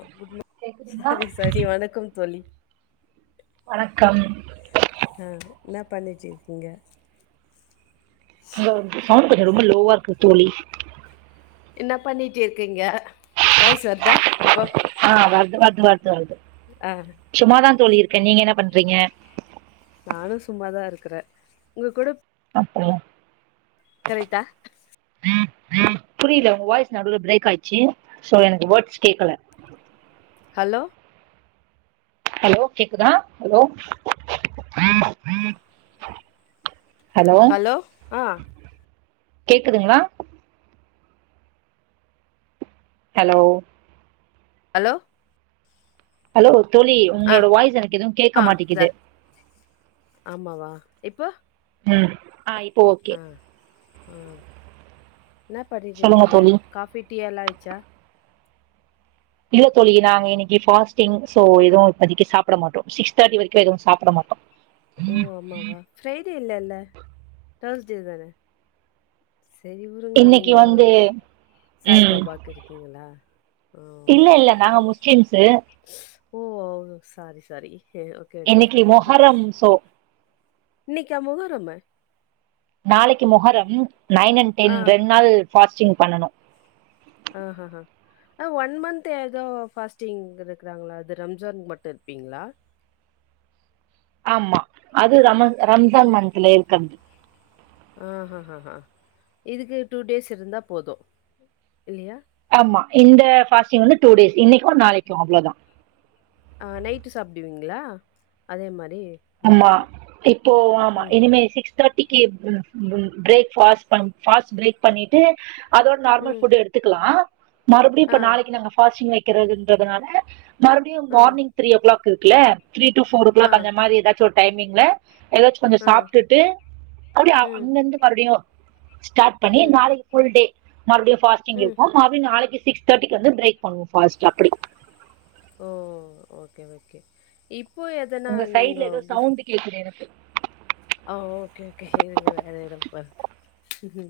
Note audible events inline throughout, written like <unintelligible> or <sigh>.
A good மா கேக்குதுங்களா sorry sorry வணக்கம் தோழி வணக்கம் அ என்ன பண்ணிட்டுருக்கீங்க உங்க சவுண்ட் கொஞ்சே ரொம்ப லோவா இருக்கு தோழி என்ன பண்ணிட்டு இருக்கீங்க வாய்ஸ் வர்தா இப்போ ஆ வர்து வர்து வர்து அ சும்மாதா தோழி இருக்கே நீங்க என்ன பண்றீங்க நானூ சும்மாதா இருக்கிறே உங்க கூட அப்போ கரெக்ட்டா புரியல உங்க வாய்ஸ் நடுவுல பிரேக் ஆயிச்சு சோ எனக்கு வேர்ட்ஸ் கேக்கல ஹலோ ஹலோ கேக்குதா ஹலோ ஹலோ கேக்குதுங்களா ஹலோ ஹலோ ஹலோ தோழி ஆ உங்களோட வாய்ஸ் எனக்கு எதுவு கேட்க ஆ இதா மாட்டிகுது ஆமாவா எப்போ ம் அ இப் அ அ என்ன பண்ணிட்டு சொல்லுங்க இருக்கீங்க தோழி காபி டீ எல்லா ஆய்ச்சா இல்ல தோழி நாங்க இன்னைக்கு பாஸ்ட்டிங் சோ ஏதுவு இப்போதைக்கு சாப்ட மாட்டோ சிக்ஸ் தே்ர்ட்டி வரைக் ஓ ஆமாவா ஃபிரைடே இல்லல்ல தேர்ஸ்டே தான செரி வுருங்க இன்னைக்கு நீங்கோ வந்து ஸ் சாய் ம் பாபாக்கு இருக்கீங்களா அ இல்ல ஓகே இல்ல ஓகே‌ நாங்க இல்லல்ல முஸ்லிம்ஸு நாங்க Muslim oh oh sorry sorry okay okay இன்னைக்கு மொஹரம் சோ இன்னைக்கா மொகரமு நாளைக்கு Muharram nine and ah, ten ரெண்டு நாள் ஃபாஸ்டிங் பண்ணனு ஆஹ் ஆஹ ஆ ஒன் மந்த் ஏதோ ஃபாஸ்டிங் இருக்காங்களா அது ரம்ஜான்கு மட்டு இருப்பீங்களா ஆமா அது ரம ரம்ஜான் மந்த்தல இருக்கிறது ஆஹஹஹா இதுக்கு டூ டேஸ் இருந்தா போது இல்லையா ஆமா இந்த ஃபாஸ்டிங் வந்து டூ டேஸ் இன்னைக்கு நாளைக்கு அவ்ளோதா ஆ நைட்டு சாப்பிடுவீங்களா அதே மாரி ஆமா ப்ரொசீஜர். இப்போ ஆமா ம், இனிமே சிக்ஸ் தேர்டி புட்டிங்கு பிரேக் ஃபாஸ்ட் பண் ஃபர்ஸ்ட் பிரேக் பண்ணிட்டு அதோட நார்மல் ம். ஃபுட் எடுத் எடுத்திகிலா மறுபடியு ஆ, இப்ப நாளைக்கு நாங்க ஃபாஸ்டிங் வைக்கிறதுன்றனால மறுபடியு ஆ, மார்னிங் த்ரீ ஓ கிளாக் இருக்குல த்ரீ டு ஃபர் ஓ ஆ, கிளாக் அந்த மாறி ஏதாச்சு ஒரு டைமிங்ல ஏதாச்சு கொஞ்சோ ஆ. சாப்ட்டுட்டு அப்டிய ம், அங்க அங்க மறுபடியு ஸ்டார்ட் பண்ணி ம், நாளைக்கு ஃபுல் டே மறுபடியு ஃபாஸ்டிங் ம். இருப்போ மறுபடியு நாளைக்கு சிக்ஸ் தேர்டிக்கு வந்து பிரேக் பண்ணுவோ பாஸ்ட்டா அப்புடி ஓ ஓகே ஓகே இப்போ எதனா உங்க நீங்க சைடுல ஏதோ கிஃப்ட் சவுண்ட் கேக்குது எனக்கு ஆ ஓகே ஓகே இருங்க வேற எடோ பாருங்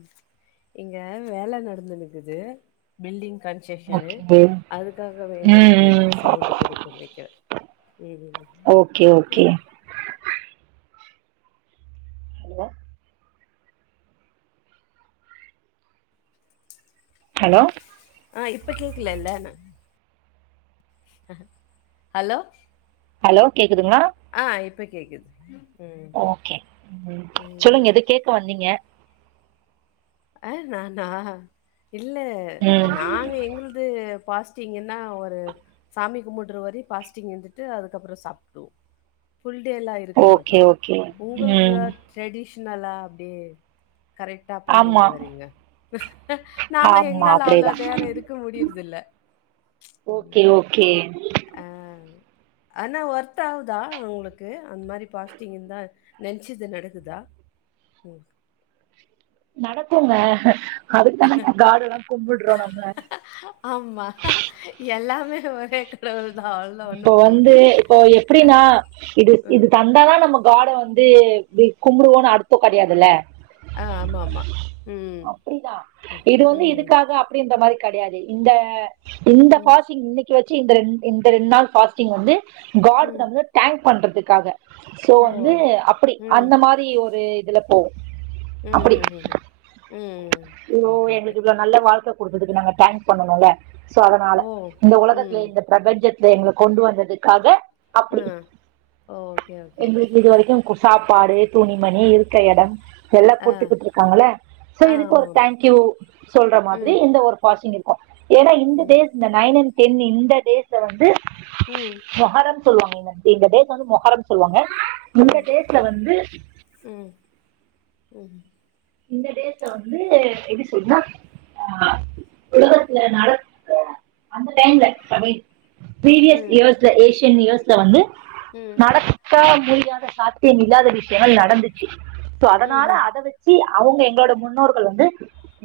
இங்க வேல நடந்துன்னுக்குது பில்டிங் கன்ஸ்ட்ரக்ஷனு ஓகே. அதுக்காக ம், வேண்டி அப்டி ம். சவுண்ட் கொடுக்கு நெனைக்கிற ம் ஓகே, ஓகே. ம் என்ன ஹலோ ஆ இப்ப கேக்கலல்ல ஹலோ ஹலோ கேக்குதுங்களா ஆ இப்ப கேக்குது ம் ஓகே ம் சொல்லுங்க எதோ கேக்க வந்தீங்க ஆ நானா இல்ல ம் நாங்க எங்களுக் வந்து பாஸ்டிங்குன்னா ஒரு சாமி கும்பிட்டுற வரை பாஸ்டிங் இருந்துட்டு அதுக்கப்பறோ சாப்பிடுவோ ஃபுல் டே லா <unintelligible> ஓகே மாட்டா ஓகே உங்களதுல ம் ட்ரெடிஷனலா அப்டியே கரெக்டா ஆமா பண்ணிடுனு வரீங்க நாங்க ஆமா எங்களால அவ்ள அப்டியேதா தேர இருக்க முடியுறதுல்ல ஓகே ஓகே அ ஆனா ஒர்த் ஆகுதா உங்களுக்கு அந் மாரி பாஸ்ட்டிங் இருந்தா நெனைச்சது நடக்குதா ஒங்கு நடக்குங்க அதுக்கு தான ம். ஹார்டெல்லா கும்புட்றோம் நம்ம ஆமா எல்லாமே ஒரே லெவல் தால் இப்போ வந்து இப்போ எப்புடின்னா இது இது ம். தந்தாதான் நம்ம ஹாட வந் தே கும்புடுவோன் அர்த்தம் கெடையாதுல்ல ஆ ஆமா ஆமா ம் ம் ம் அப்புடி இந்த மாரி கெடையாது இந்த இந்த ம். ஃபாஸ்டிங் இன்னைக்கு வச்சி இந்த இந்த ரெண்டு நாள் பாஸ் டிங் வந்து ஹார்டு கிட்ட ம். வந்து தேங்க் பண்றதுக்காக சோ ஓ! வந்து அப்புடி ம். அந்த மா பொயி ஒரு இதுல போகும் அ ம் அப்படி ம் ம் ஐயோ ஓகே ஓகே எங்களுக்கு நல்ல வாழ்க்கை கொடுத்ததுக்கு இவ்வளவு நல்ல வாழ்க்க குடுக்கதுக்கு நம்ம தேங்க்ஸ் பண்ணனோல சோ அதனால ஓ! இந்த ம். ஒலகத்தல இந்த பிரபஞ்சத் இத எங்கள கொண்டு வந்ததுக்காக அப் ஆ ஓகே ஓகே. எங்க வீட்டுல இது வரைக்கு சாப்பாடு துணிமணி இருக்க எடம் எல்லா ஆ. கூட்டுக்கிட்டு இருக்காங்கள ஆ, சேரி இதுக்கு ஒரு ஆமாம். தேங்க்யூ சொல்ற மாதிரி ம். இந்த ஒரு பாஷிங் இருக் ஏனா இந்த ம். டேஸ் இந்த நைன் அண்ட் டேனு இந்த டேஸ்ல வந்து ம். மொகரம் சொல்லுவாங்க இந்த டேஸ் வந்து மொகரம் சொல்லுவாங்க ஆ. இந்த டேஸ்ல வந்து ம் ம் இந்த டேஸ்ல வந்து எப்டி சொல்னா ஆ உலகத்துல நடக்க அந்த டைம்ல <unintelligible> ப்ரீவியஸ் ம். இயர்ஸ்ல ஏசியன் இயர்ஸ்ல வந்து ம். நடக் க முடியாத சாத்தியம் இல்லாத விஷயங்கள் நடந்துச்சு சோ அதனால ம்ஹ்ம். அத வச் சி அவுங்க எங்ளோட முன்னோர்கள் வந்து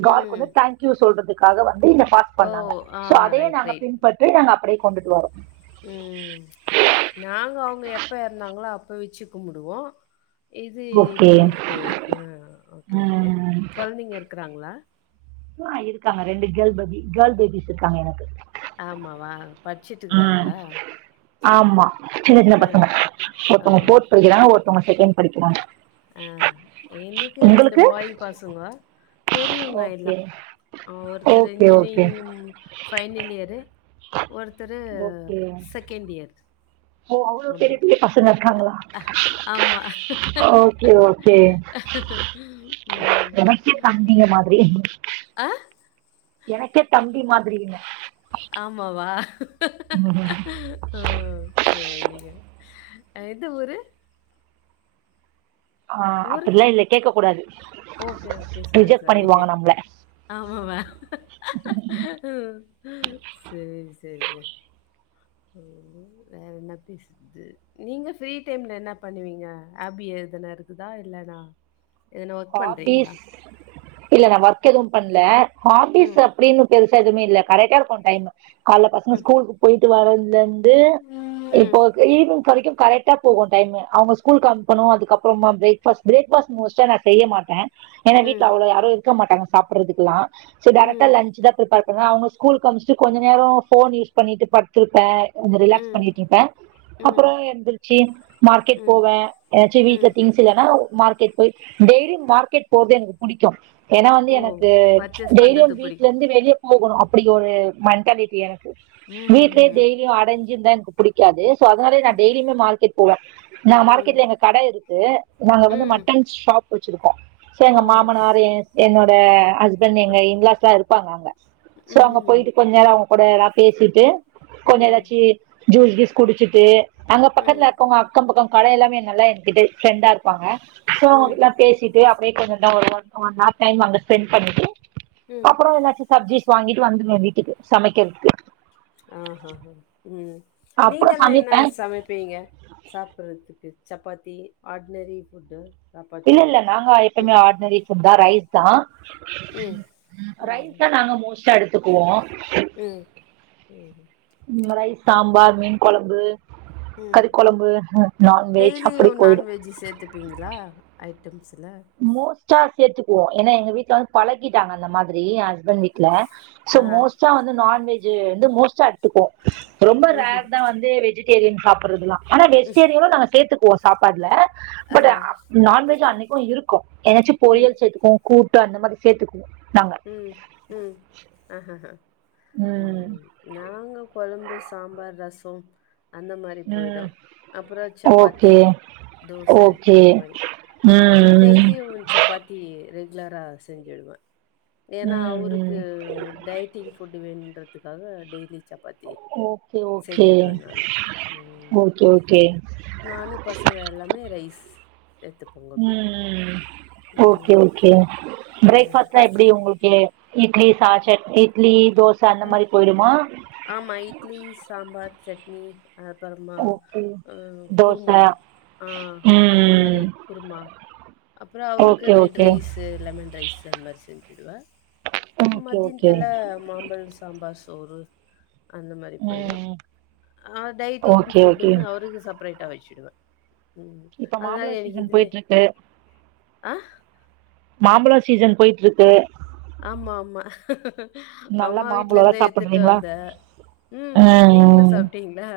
ம். ஹாட்கு வந்து ம் தேங்க்யூ சொல்றதுக்காக வந்து இந்த பாஸ் ஓ! பண்ணாங்க ஆ சோ அதையே ரைட், நாங்க ரைட். பின்பற்று நாங்க அப்டியே கொண்டுட்டு வாரோ ம் நாங்க அவுங்க எப்போ எறந்தாங்களோ அப்போ வச்சி கும்புடுவோ இது ஓகே இப்டி இருக்கு ம் ஓகே ஓகே. கொழந்தைங்க இருக்கறாங்களா ஆ இருக்காங்க ரெண்டு கேர்ள் பேபி கேர்ள் பேபிஸ் இருக்காங்க எனக்கு ஆமாவா படிச்சுட்ருக்காங்களா ஆமா ஜின்ன ஜின்ன பசங்க ஓ ஒருத்தவங்க ஃபோர்த் ஓகே. படிக்கறாங்க ஒருத்தவங்க செகண்ட் படிக்கறாங்க ஆ எனக்கு ரெண்டு பாய் பசங்கோ பெரியவங்க எல்லா ஓகே ஆ ஒருத்தர் okay okay engineering final year ஒருத்தரு ஓகே செகண்ட் இயர் ஓ அவ்ளோ அப்படி. பெரிய பெரிய பசங்க இருக்காங்கலா ஆமா. ஓகே ஓகே ம். எனக்கே தம்பிங்க மாதிரி அ எனக்கே தம்பி மாதிரின்ன ஆமாவா ஓ சேரிங்க அ எந்த ஊரு ஆ ஊரு? அப்டில்லா இதுல கேக்க கூடாது okay, okay. Sorry, reject sorry. பண்ணிருவாங்க நம்ள ஆமாவா சேரி சேரிங்க ம் வேற என்ன பேசு நீங்க ஃப்ரீ டைம்ல என்ன பண்ணுவீங்க ஆபி எதனா இருக்குதா இல்லனா எதனா ஒர்க் பண்றீங்களா? ஹாபீஸ் இல்ல நா ஒர்க் எதும் பண்ல ஹாபீஸ் ம். அப்டின்னு பெருசா எதுவுமே இல்ல கரெக்டா இருக்கூ டைமு கால்ல பசங்க ம். ஸ்கூலுக்கு போய்ட்டு வரதுல இருந் து இப்போ ம். ஈவினிங் வரைக்கு கரெக்டா போகு டைம்மு அவுங்க ஸ்கூல்க்கு அனுப்பனு அதுக்கப்புறமா பிரேக் ஃபாஸ்ட் பிரேக் ஃபாஸ்ட் மோஸ்ட்டா நா செய்ய மாட்டே ஏன்னா வீட்ல ம். அவ்ளோ யாரு இருக்க மாட்டாங்க சாப்ட்றதுக்குல்லா சோ ம். டேரக்டா லஞ்சு தா பிரிப்பேர் ஏன்னா அவுங்க ஸ்கூல்க்கு அனுப்சிட்டு கொஞ்ச நேரோ ஃபோன் யூஸ் பண்ணிட்டு படுத்திருப்பே கொஞ்சோ ரிலாக்ஸ் ம் பண்ணிட்டிருப்பே ம் அப்புறோ எந்திரிச்சு மார்க்கெட் ம் போவே ஏதாச்சு வீட்ல ம் திங்ஸ் இல்லனா மார்க்கெட் போய் டெய்லி மார்க்கெட் போறது எனக்கு புடிக்கூ ஏன்னா வந்து ஓ எனக்கு பர்ச்சேஸ் டெய்லி பண்றது அந்த வீட்ல புடிக்கு இருந்து வெளியே போகணு அப்டி ஒரு மென்டாலிட்டி எனக்கு ம்ஹ்ஹும் வீட்லையே டெய்லி அடஞ்சிருந்தா எனக் புடிக்காது சோ அதனால நா டெய்லியுமே மார்கெட் போவே நா ம் ம் ம் மார்கெட்ல எங்க கட இருக்கு நாங்க வந்து ம் மட்டன் ஷாப் வச்சிருக்கோ சோ ஓ எங்க ஓகே மாமனாரு என்னோட ஹஸ்பண்ட் எங்க இன்லாஸ்லா இருப்பாங்க அங்க சோ அங்க ம்ஹ்ஹும் போய்ட்டு கொஞ் ச நேரோ அவுங்க கூட எல்லா பேசிட்டு கொஞ்சோ ம் எதாச்சி ஜுஸ் கீஸ் குடிச்சிட்டு அங்க பக்கத்துல ம் இருக்கவுங்க அக்கம் பக்கம் கட எல்லாமே நல்லா என்கிட்ட ஃப்ரெண்டா இருப்பாங்க சோ ம் அவுங்க பேசிட்டு அப்டியே கொஞ்ச <unintelligible> ஒன் ஆர் டைம் அங்க ஸ்பெண்ட் பண்ணிட்டு ம் அப்புறோ எதாச்சு சப்ஜிஸ் வாங்கிட்டு வந்துருவே வீட்டுக்கு சமைக்கறதுக்கு ஆஹா ஹா ம் நீங்க அப்றோ எல்லா என்ன சமைப்பே சமைப்பீங்க சாப்பட்றதுக்கு சப்பாத்தி ஆட்னரி ஃபுட்டு சப்பாத்தி இல்லல்ல நாங்க எப்பவுமே ம் ஆட்னரி ஃபுட் தா ரைஸ் ப்பா ம் ம் ரைஸ்தா நாங்க மோஸ்டா எடுத்துக்குவோ ம் ம்ஹு ரைஸ் சாம்பார் மீன் கொழம்பு ம் கறி கொழம்பு நான்வெஜ் அப்டி போயிடு வெஜ்ஜி சேத்துப் பீங்களா ஐட்டம்ஸ்ல மோஸ்ட்டா சேத்துக்குவோ ஏன்னாங்க எங்க வீட்ல வந்து பழக்கிட்டாங்க அந்த மாதிரி பண்ணிக்ல சோ மோஸ்ட்டா வந்து நான்வெஜ்ஜீ வந்து மோஸ்டா க்வோ ரொம்ப ரேர் தா வந்து வெஜிடேரியன் சாப்பறதுலா ஆனா வெஜிடேரியனும் நாங்க சேத்து போ சாப்பாட்ல பட் நான்வெஜ் அன்னைக்கூ இருக்கூ என்னாச்சும் பொரியல் சேத்துப்போ கூட்டு அந்த மாரி சேத்துக்குவோ நாங்க ம் ம் அஹஹ ம் நாங்க கொழம்பு சாம்பார் ரசொ அந்த மாரி போய்டு ம். அப்றொ சப்பாத்தி ஓகே. தோச ஓகே. அந்த மாரி ஆனா ம். டெய்லி ஒரு சப்பாத் த்தி ரெகுலரா செஞ்சுடுவ ம். ஏன்னா ம். அவருக்கு ம். டைட்டிங் ஃபுட்டு வேணுன்றதுக்காக டெய்லி சப்பாத்தி ஓகே ஓகே செஞ்சுடுவேன் நானு. ம். ஓகே ஓகே நானு பசங்க எல்லாமே ரைஸ் எடுத்துப்போங்க அப்டி. ம் ஓகே ம் ஓகே ம் பிரேக்ஃபாஸ்ட் லா ஃபஸ் எப்டி உங்ளுக்கு இட்லி சா சட் இட்லி தோச அந்த ம் மாரி போயிடுமா ஆமா இட்லி சாம்பார் சட்னி அப்பறமா ஓகே குருமா தோசை ஆ அந்த மாரி ம் குருமா அப்றொ அவருக்கு okay red okay rice lemon rice அந்த மாரி செஞ்சுடுவ ஓகே ஓகே மத்தியன்த்துல மாம்பழ சாம்பார் சோறு அந்த மாரி போயிறு ம் அ டைட்டிங் ஓகே ஓகே ஃபுட்டுனு அவருக்கு சப் ப்ரேட்டா வச்சடுவ இப்போ அதனால மாம்பழ எனக்கு சீசன் இதுலே போயிட்டு இருக்கு அ மாம்பழ சீசன் போயிட்ருக்கு ஆமா ஆமா நல்லா அம்மா வீட்லருந்து மாம்பழம்லாம் எத்துட்டு சாப்பிடுறீங்களா வந்த ம் நீங்ளு சாப்டீங்களா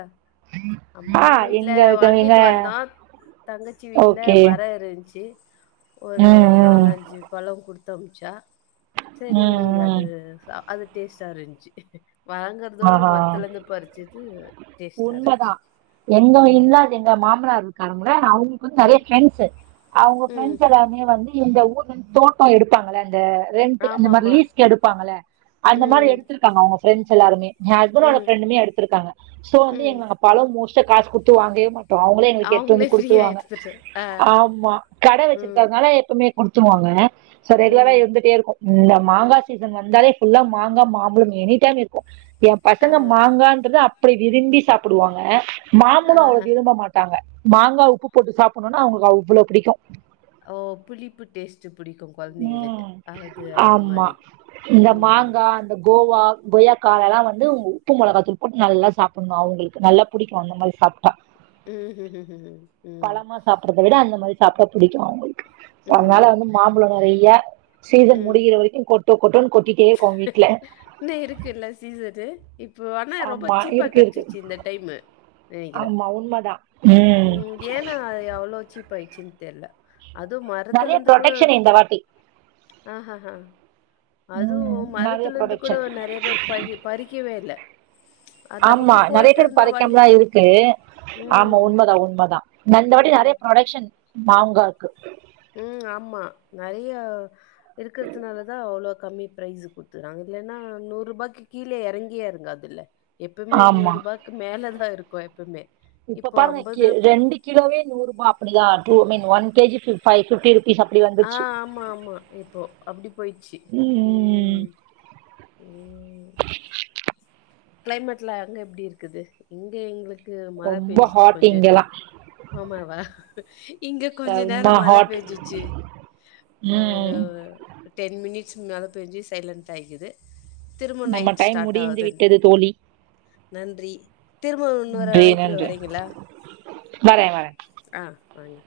ஆ அம்மா வீட்ல எங்க எங்க வாங்கிட்டு வந்தோ தங்கச்சி வீட்ல ஓகே மரொ இருந்ச்சு ஒரு ம் ம் நாலஞ்சு பழொ குடுத்தமுச்சா செரி ம் அது ம் அது டேஸ்ட்டா இருந்ச்சு வாங்க ஆஹா இதோடமரத்துல இருந்து பறிச்சது உண்மதா டேஸ்ட்டாருன்ச்சு எங்க இல்லாது எங்க மாமனார் இருக்காங்கல அவங்களுக்கு வந்து நெறைய ம் ஃப்ரெண்ட்ஸு அவங்க ம் ஃப்ரெண்ட்ஸு எல்லாருமே வந்து இந்த ஊர்லந்து தோட்டோ எடுத்தாங்கல அந்த ரெண்ட் அந்த மாரி ஆமாம்மா லீஸ்க்கு எடுப்பாங்கள அந்த மாரி ம் எடுத்துருக்காங்க அவங்க ஃப்ரெண்ட்ஸ் எல்லாருமே எ ஹஸ்பண்டோட ம் ஃப்ரெண்டுமே எடுத்துருகாங்க ஸோ வந்து ம் எங் பழொ மோஸ்ட்டா காசு கொடுத்து வாங்கவே மாட் அவங்களே எங்களுக்கு எத்து அவங்களே வந்து ஃப்ரீயாக குடுத்துருவாங்க எடுத்துட்டு ஆ ஆமா கட ம் வச்சிருக்கதனால எப்பமே கொடுத்துவாங்க ஸோ ரெகுலரா ம் இருந்துட்டேருக்கு இந்த மாங்கா சீசன் வந்தாலே ஃபுல்லா மாங்க மாம்பழம் எனி டைம் இருக்கு எ ஆ பசங்க மாங்கான்றது அப் புடி விரும்பி சாப்புடுவாங்க மாம்பழோ அவ்ளோ ஆஹா விரும்ப மாட் டாங்க மாங்கா உப்பு போட்டு சாப்புனுனா அவுங்ளுக்கு அவ்ளோ புடிக்கு ஓ புளிப்பு டேஸ்ட்டு புடிக்கு ம் ஆமா இந்த ம். மாங்கா இந்த கோவா கொய்யாக்கா அதலா வந்து உப்பு மொளகாத்தூள் போட்டு நல்லா சாப்புனு அவுங்ளுக்கு நல்லா புடிக்கு அந்த மாரி சாப்டா ம்ஹ்ஹ்ஹ்ம். ம். பழமா சாப்புடுறத விட அந்த மாரி சாப்ட புடிக்கு அவங்களுக்கு அதனால ம். வந்து மாம்பழ நெறையா சீசன் ம். முடிகிற வரைக்கு கொட்டோ கொட்டோன் கொட்டிட்டே இருக்கு அவங்க வீட்ல இன்னு இருக்குல்ல சீசனு இப்போ ஆனா ரொம்ப ஆமா சீப்பா இருக்கு இருக்கு கெடைச்சிச்சு இந்த டைமு நெனைக்கிறே ஆமா உண்மதா ம் ஏனா அது எவ்ளோ சீப்பாயிச்சுனு தெரில அது நெறைய மரத்துல இந்து கூட ப்ரொடெக்ஷன் இந்த வாட்டி அஹஹ அதுவு ம் நெறைய மரத்துல இருந்து ப்ரொடெக்ஷன் கூட நறைய பேர் பறி பறிக்கவே இல்ல அந்த ஆமா பக்கம் நறையா போயிட்டு பேர் இருந்தா வழி பறைக்காம தா இருக்கு ஆமா ம். உண்மதா உண்மதா இந்த வாட்டி ம். நறையா ப்ரொடக்க்ஷன் மாங்காக்கு ம் ஆமா நறையா இருக்குறதுனால தா அவ்ளோ கம்மி பிரைஸ் கொடுத்துறாங்க இல்லனா நூறு ரூபாக்கு கீழ எறங்கியே எறங்காதுல எப்போமே நூறு ஆமா ரூபாக் க்கு மேல தா இருக்கு எப்பமே இப்ப பாருங்க கி ரெண்டு கிலோவே நூறுபா அப்பிடியா டூ மீன் ஒன் கேஜி பிஃப் ஃபை ஃபிப்டி ருபீஸ் அப்டி ஆ வந்துச்சு ஆமா ஆமா இப்போ அப்படி போயிடுச்சு ம் ம் ம் <inaudible> ம் கிளைமேட்லா அங்க எப்டி இருக்குது இங்க எங்களுக்கு மழ ரொம்ப பேய்சுச்சு ஹாட் கொஞ்சோ என இங்கெல்லா ஆமா வா இங்க கொஞ்சோ செம்ம நேரோ மழ ஹாட் பெய்சுச்சு ஒரு ம் டென் மினிட்ஸ் மேல பேஞ்சு சைலண்டா ஆயிகிது திரும்ப நைட் ஸ்டார்ட் ஆகுது ஏ தோழி நன்றி திரும்பவு இன்னொரு நன்றி அழைப்புல நன்றி வரீங்களா வரே வரே ஆ வாங்க